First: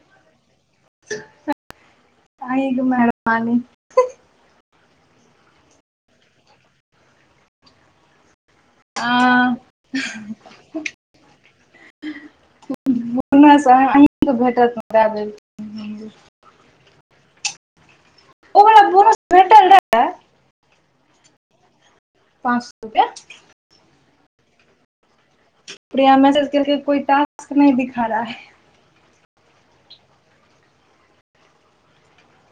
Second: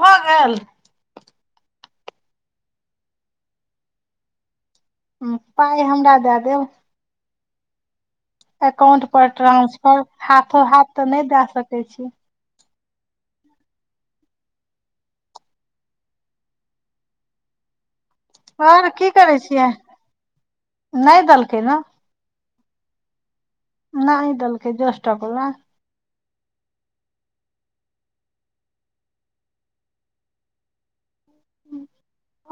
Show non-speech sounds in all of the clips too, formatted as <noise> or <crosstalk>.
भ गेल त अहीं के मेहरबानी पाइ हमरा दए देब एकाउंट पर अहाँ ट्रांसफर हाथो हाथ त नय दए सकैत छी अहीके भेटत द देब ओ और हमरा की बोनस करै भेटल छियै रहए नहि देलकै ने पाँच सौ रुपया नहि देलकय दसटा गोला प्रिया मैसेज केलकय कोई टास्क नहि दिखा रहा है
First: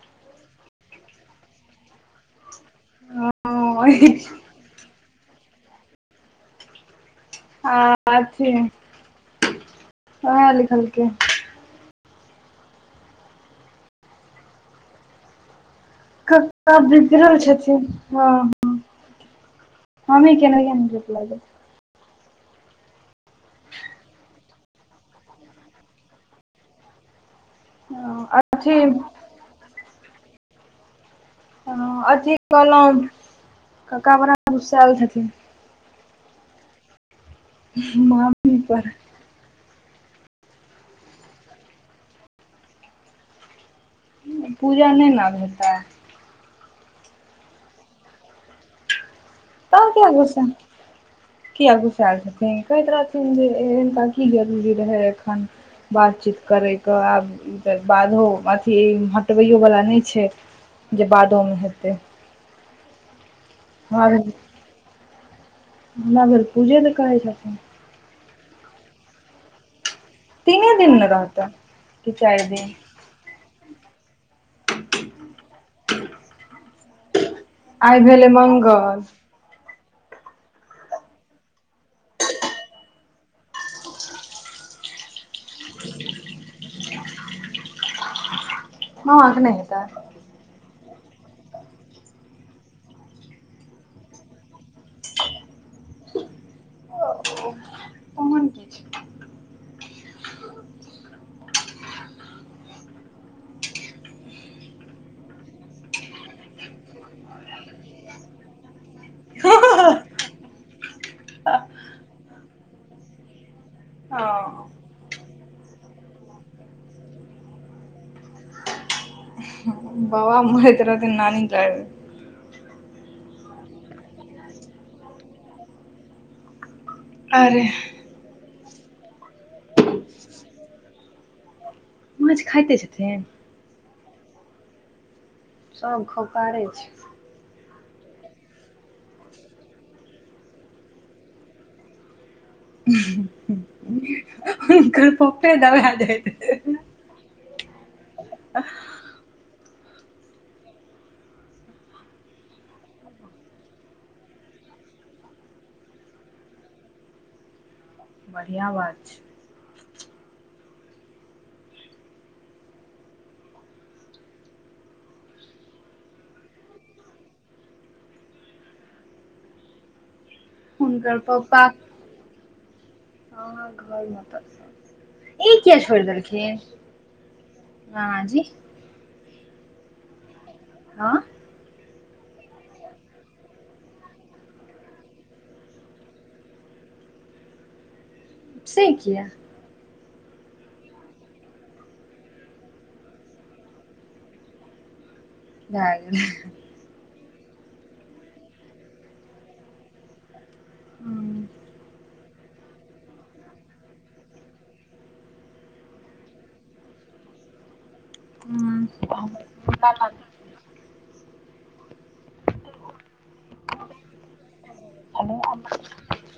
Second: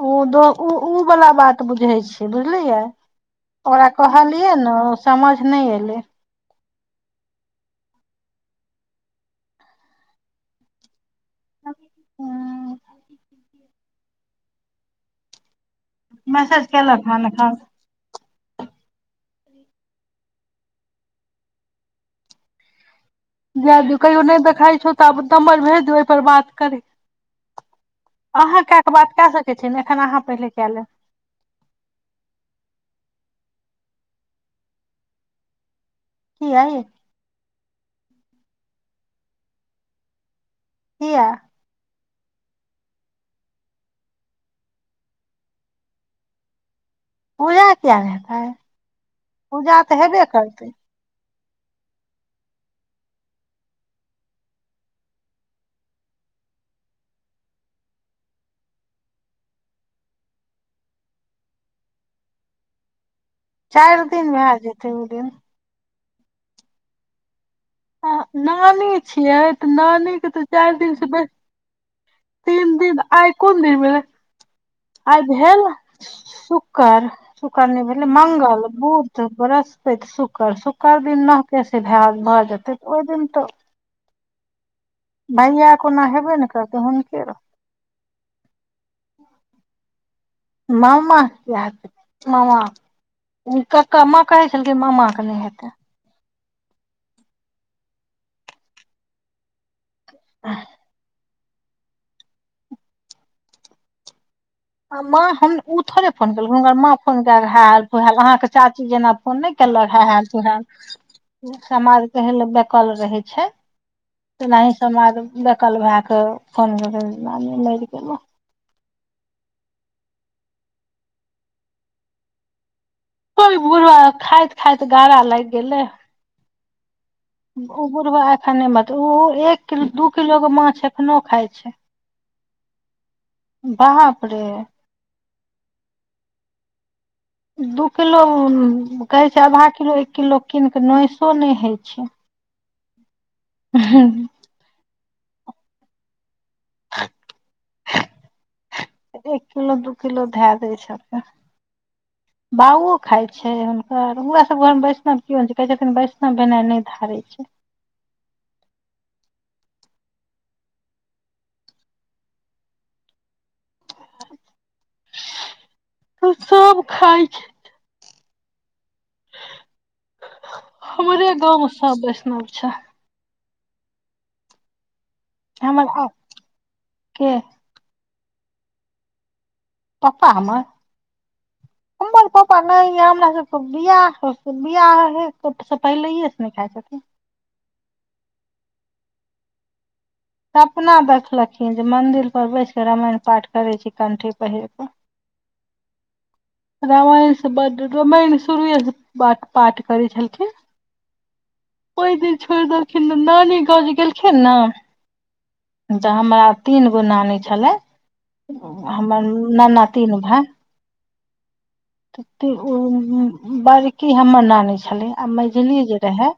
उ द उ वला बात बुझै छै बुझलियै ओकरा कहलियै ने समझ नहि एलै आ अथी ओहा लिखलखिन्ह मैसेज कक्का केलक हन बिगरल एखन छथिन्ह ह ह हमहि मे केना <unintelligible> जाए दियौ कहियो नहि देखाइ छौ तऽ आब <unintelligible> भेज देवै ओहिपर बात करे देथिन अहाँ अथी कए कऽ बात कए सकैत छियै ने एखन अहाँ पहिले कए लेब अथी कहलों कक्का बड़ा तमशाएल छथिन्ह कीया यई मामी पर किया पूजा नहि न हेतै पूजा किया नहि हेतै पूजा तब तऽ किया हेबे गुस्सा करतै किया घुसायल छथिन कहैत रहथिन जे हिनका की जरूरी रहै एखन बातचीत करयके आब ई त बाधो अथी हटबैओवला नहि छै जे बादोमे हेतय चारि दिन भेल भए जेतै ओ दिन हमरा घर पूजे ने करै छथिन अहां नानी छियै त नानी के तीने त‌चारि दिन ने स बै रहतै चारि दिन आय कोन दिन भेल आय भेल शुक्कर शुक्र नै आइ भेलै मङंग मंगल बुध बृहस्पति शुक्र शुक्र दिन नहकेस भे भजेतै त ओहि दिन त भैया कोना हेबे ने करतै हुनके रो ह आग नहि हेतै मामा किया हेतै मामा ककका माँ कहै छलखिन मामा के नहि हेतै ओ ओ हेन कि छै ह माँ हम उ थोेरे फोन केलक हुनकर माँ फोन क हल फ अहाँके चाची जेना फोन नहि केलक है ह तू हैल समाद केहला बेकल रहे छै हँ तनाहि समाज बेकल भए फोन करी मरि गेलहुँ बाबा मरैत रहथिन नानी जा ओइ बुढ़बा के खाइत खाइत गारा लागि गेलै अरे ओ बुढ़बा एखन नै मरतय ओ एक किलो दू किलोके माछ एखनोहु खाइ छै माछ खाइते छथिन बाप रे सभ खौकारे छै दू किलो कहैत छै आधा किलो एक किलो कीन कऽ नैसो नहि होइत छै <unintelligible> हं कालि पप्पे दबा जायत <unintelligible> एक किलो दू किलो धए दै छथिन <inaudible> भावो खाय छै हुनकर हमरा सब घरमे वैष्णव केवो नै छै कहे छथिन वैष्णव भेनाइ नहि धारे छै बढ़िया बात छै सभ खाय छै नहि भो <unintelligible> भो हुनकर पप्पा ह घर <unintelligible> मे त ई किया हमर छोइड़ आ देलखिन के ह जी पप्पा हमर हाँ हमर पप्पा नै य हमरा सभस बियाह बियाहे स पहिलेहेस नहि खाइ छथिन्ह से किया सपना देखलखिन्ह जे मन्दिर पर बैस क रामायण पाठ करय छी कण्ठी पहिर कऽ <unintelligible> रामायनसँ बड्ड रामायण शुरुएसँ पर पाठ करै छलखिन हूँ ओइ दिन छोड़ि देलखिन्ह नानी गाव जे गेलखिन्ह न तऽ हमरा तीन गो नानी छलै हूँ हमर नाना तीन भाय तते ओं बड़की हमर नानी छलै आ मैझिली जे र‌एहा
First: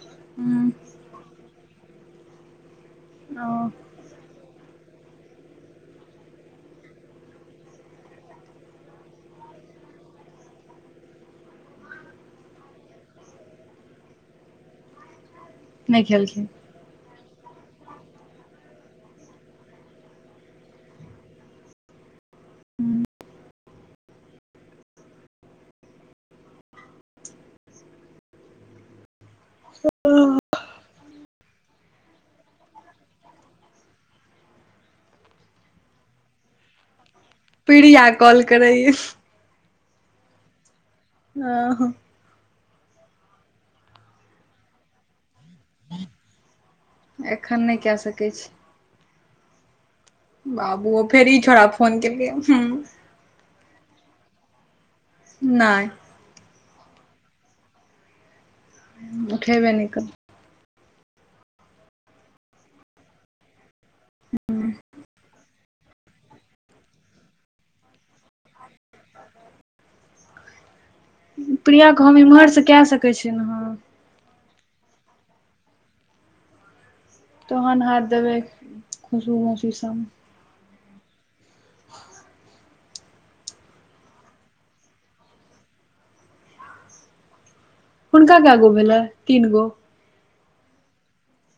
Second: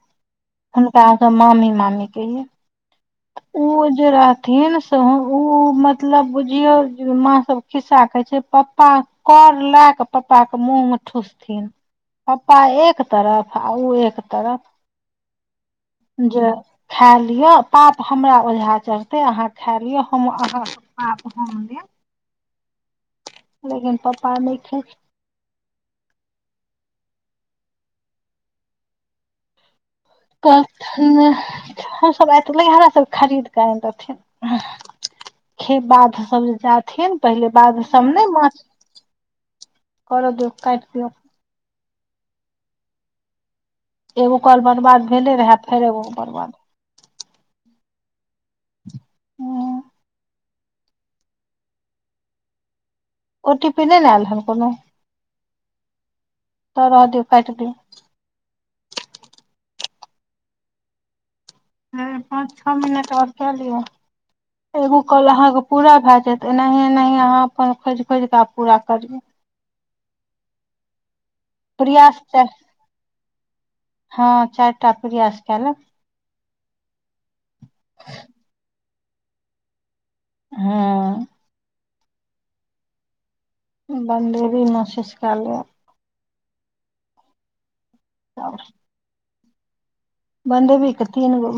हुनका हम सब मामी मामी कहियै ओ जे रहथिन्ह से उ मतलब बुझियौ जे माँ सभ खिस्सा कहे छै पप्पा कर लए कऽ पप्पा के मुँह मे ठुसथिन पप्पा एक तरफ आ ओ एक तरफ नहि खेलखिन जे खा लिय पाप हमरा ओझा चढ़तय आहां खायलियौ हम अहां के पाप हम लेब लेकिन पप्पा नहि ख हम सभ अ <unintelligible> ठमेहरा सभ खरीद कऽ आएल रहथिन्ह खे बाध सभ जे जाथिन पहिले बाध प्रिया सभ नहि कॉल माछ करैये करऽ दियौ काटि दियौ हें ह एगो कॉल बर्बाद भेले र‌एहा फेर एगो बर्बाद एखन नहि कए सकै छी हुं बाबू फेर ई छोड़ा फोन केलकै हूं ओ टी पी नहि ने आयल रहनि कोनो नहि तऽ रहऽ दियौ काटि दियौ उठेबे नहि करबै नहि पाँच छो मिनट आओर क लिय एगो कॉल अहाँके पूरा भय जायत एनाहे एनाहे अहाँ अपन खोज खोज कऽ आ पूरा करियौ प्रिया के हम प्रयास चार इम्हर से कै सकै छियै ने आहाँ हँ चाइटा प्रिया स कै लेब तोहन हाथ देबे खुशबूमुशी सब हँ बन्देरी महसूस कए ले हुनका क्या गो भेलै तीन गो बन्देवी केँ एक तीन गो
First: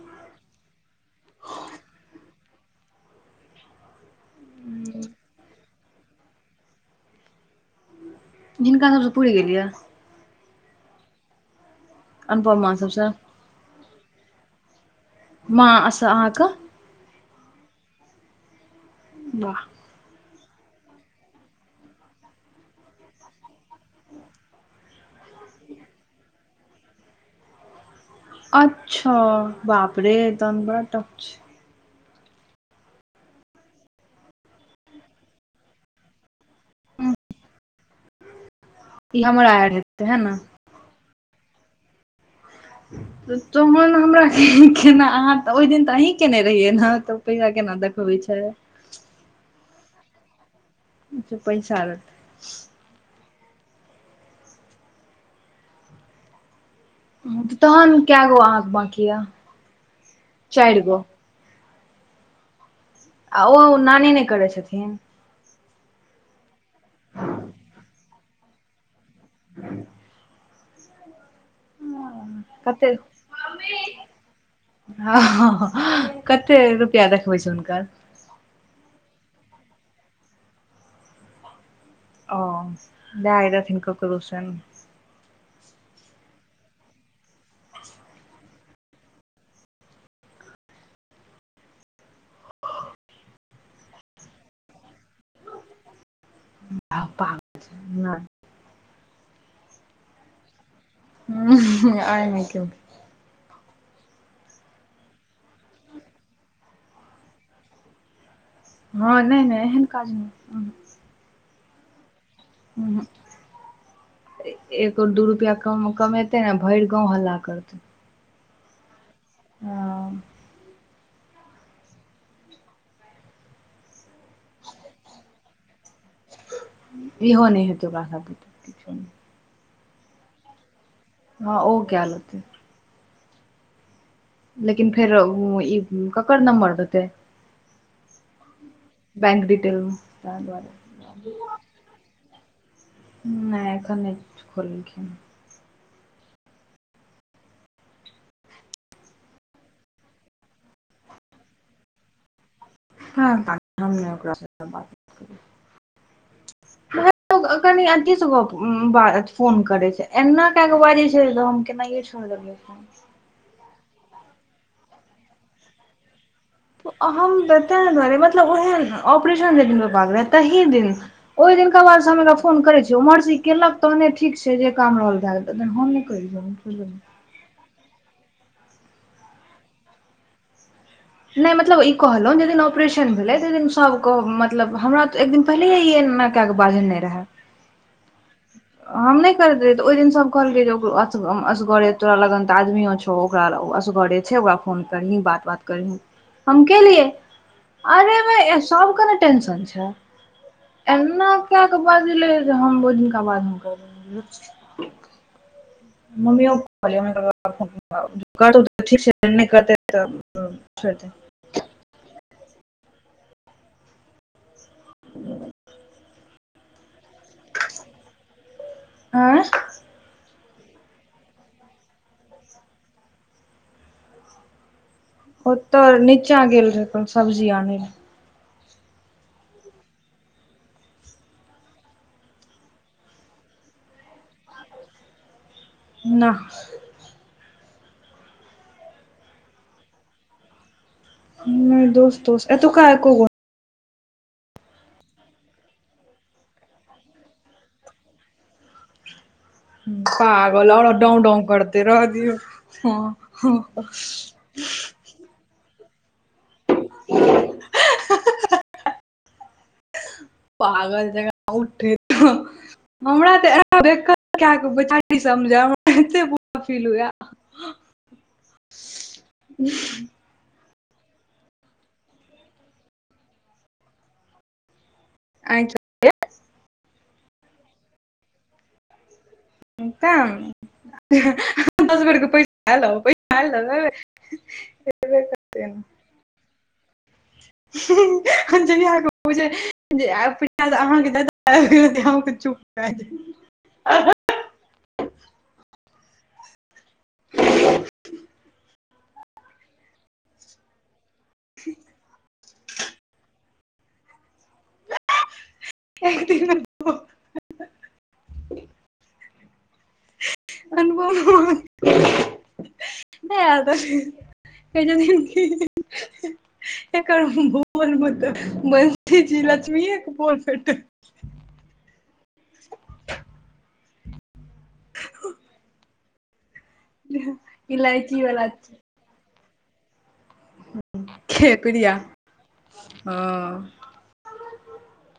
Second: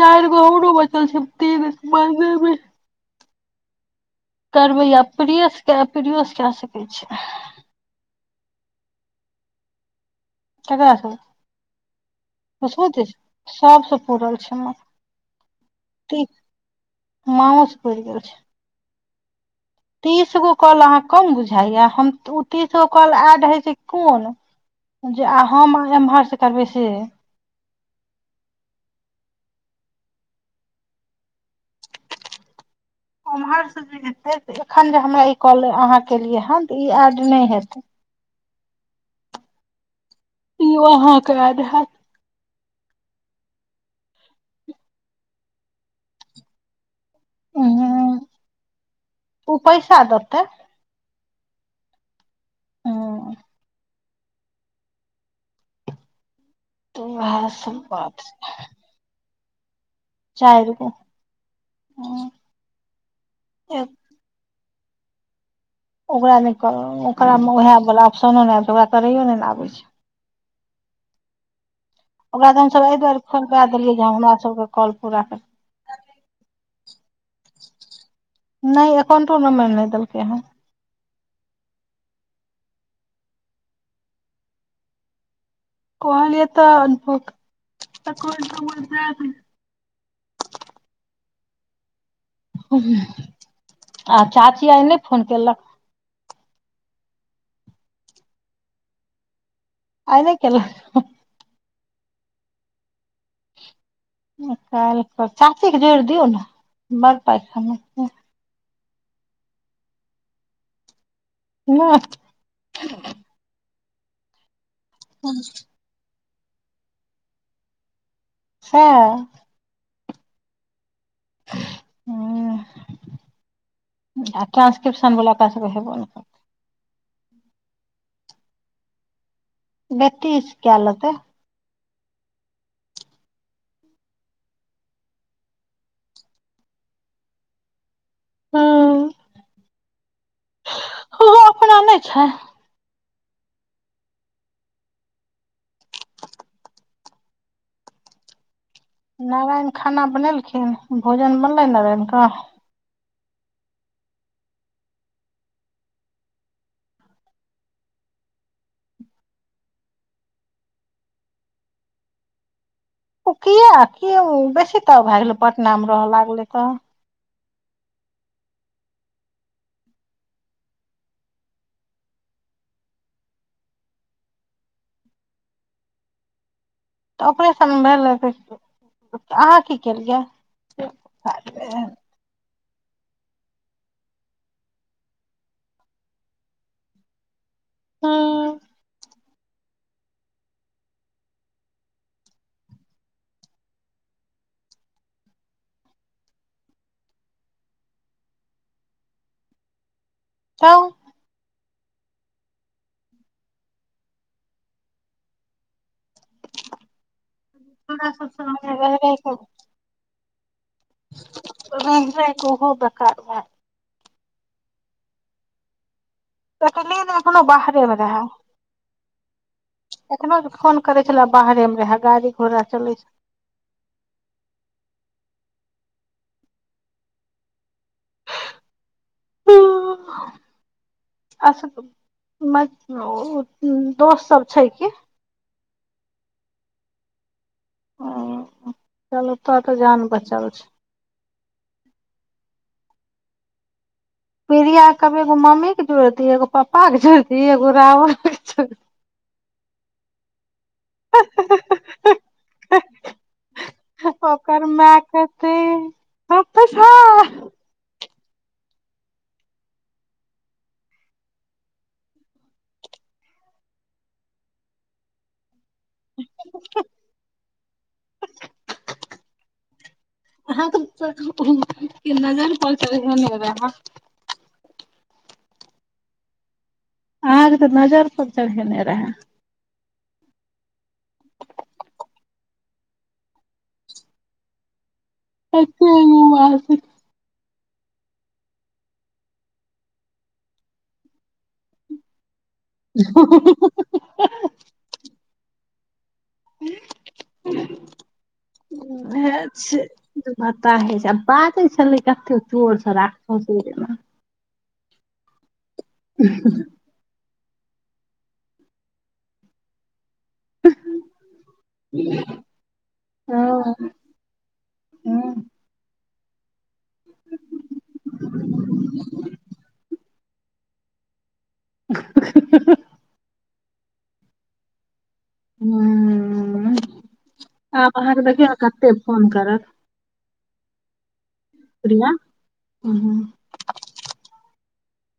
चारि गो औरो बचल छै <unintelligible> मे <unintelligible> कए सकै छी जिनका सबस पूर गेलियै ककर सँ अनुपमा खुशबु सभसँ दिदी सबसँ पूरल छै हमर माँसँ अहाँके माँ ओ पर गेल छै वाह तीस गो कॉल अहाँ कम बुझाइय हम ओ तीस गो कॉल एड होइ छै कोन जे आ हम एम्हर से करबै से अच्छा बाप रे तन बड़ा टफ छै उम्हर से जे हेतै से एखन जे हमरा ई कॉल अहाँ केलियै हन तऽ ई एड नहि हेतै ई हमरा एड हेतै है इ अहाँक एड हैत तोन हमरा केना अहाँ ओहि दिन तऽ अही केने रहियै ने त <unintelligible> उम्म देखखबै छै ओ पैसा देतै ओ पैसा <unintelligible> ह तऽ उएह तऽ सब तहन बात कैय छै गो अहाँके बाकी यए चारि गो आ ओ ना नहि करै छथिन ओकरा नहि कर ओकरा मे ओएह वला ऑप्शनो नहि आबत छै ओकरा करैयो नहि ने आबै छै ओकरा तऽ हमसभ कते एहि दुआरे फोन कर देलियै जे हमरा सबके कॉल पूरा कर हँ कते रुपआ देखबै छै हुनकर नहि एककाउंटो नम्बर नहि देलकै हँ ओ दाय रहथिन करू सन कहलियए तऽ अनुभव त <unintelligible> आ चाची आइ नहि फोन कलक आ पा नहि आइन केेल <unintelligible> आ नहि काल्हि चाची के जोड़ि दियऔ ने बड़ पैसामे हँ नहि नहि एहन काज नहि नहि ह एक ओ दू रुपआ कम कमे ने भरि गाँव हल्ला करतै हँ ह ह आ टानंसक्रिप्शन बला कऽ सब हेबो ने बिहो नहि हेतौ ओकरा सबके बेतीसकेल तऽ हँ ओ काम लतै लेकिन फेर उ ई ककर नम्बर देते हँ बैंक डिटेल ओहो अपना नहि छै नहि एखन खोलखिन नारायण खाना बनेलखिन भोजन बनलै नारायणके हँ ह हम न ओकरा सब स बात करे छी ए कनि अथीसँ गप बात फोन करै छै एना कए कऽ बाज जे छै के नहि छोर देलये फोन ओ किया कि बेसी तऽ भए गेलै पटना मे रहय लागलै तऽ तऽ तेहि दुआरे मतलब ओहे ऑपरेशन दिन भाग रहेै तही दिन ओहि दिनका बाद से हम एकरा फोन करे छीय ओ मर्जी केलक तहने ठीक छै जे काम रहल भय गेल हम नहि करै छी <inaudible> तऽ ऑपरेशन भेलैऽ अहाँ की केलियै नहि मतलब कहलहुँ जाहि दिन ऑपरेशन भेलै तहि दिन सभके मतलब हमरा तऽ एक दिन पहिलेे ई बझ नहि रहै हूँ हम नहि करैत रहै तऽ ओहि दिन सब कहलकै जे ओ अस असगरे तोरा लगन तऽ आदमियो छौ ओकरा ओ असगरे छै ओकरा फोन करनी बात बात करही हम केलियए अरे सबके ने टेंशन छै त एना काय के बजलय जे हम ओई दिनका बाद हम करबै न करलियई भक मम्मी क कहलियई त मम्मी हमरा क कहलकई सबसँ करतो रहि थिक रहि छै नहि करतैय तब त छोर दिही रहै रहै उहो बेकार ह त ने एखनो बाहरे मे रहै आँय एखनो फोन करे छले बाहरे मे रहे गाड़ी घोड़ा चलै छल ओतो नीचाँ गेल रहे कोनो सब्जी आनय ले ह आर सब दोस्त सब छै की नहि ह चलु तब तऽ जान बचल छै नहि दोस दोस एतूका एको गो नई पीरिया क कहबई एगो मम्मी के जोड़ दिही एगो पप्पा के जुड़ती एगो राहुल क जोड़ दिही पागल आओ डोउ डोउ करते रह दियौ ओकर माय कहते होअ पीसा हा हा हा पागल जका उठै हमरा तऽ बे कए कचारी समझ हमरा एते बुरा फील हुए <unintelligible> आहाँ कतय उ नजर पर चरहोने हेबई आहाँ <inaudible> अहाँके तऽ नजर पर चढ़ेने रहे ताने दस बेर क पैसा आलो पैसा आलो ह <unintelligible> ह जहिया क उ बुझे अहाँके ज्यदा आबि गेल तहिया क चुप <inaudible> वेह छै बता है छै आ बाजै छलै कतेक चोर छ राौरमे <unintelligible> अनुभव नहि तऽ हँ कहै छथिन कि एकार बोल मत बन्शी जी लक्ष्मी एक बोल भेट <unintelligible> <unintelligible> ह, अब बाहर इलायची देखियौ वाला ने कतेक फोन करत। के गुरिया प्रिया हैं।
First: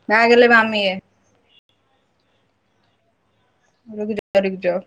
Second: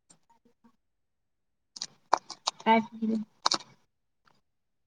भऽ गेलल भामी। त। रुक जाउ रुक जाउ।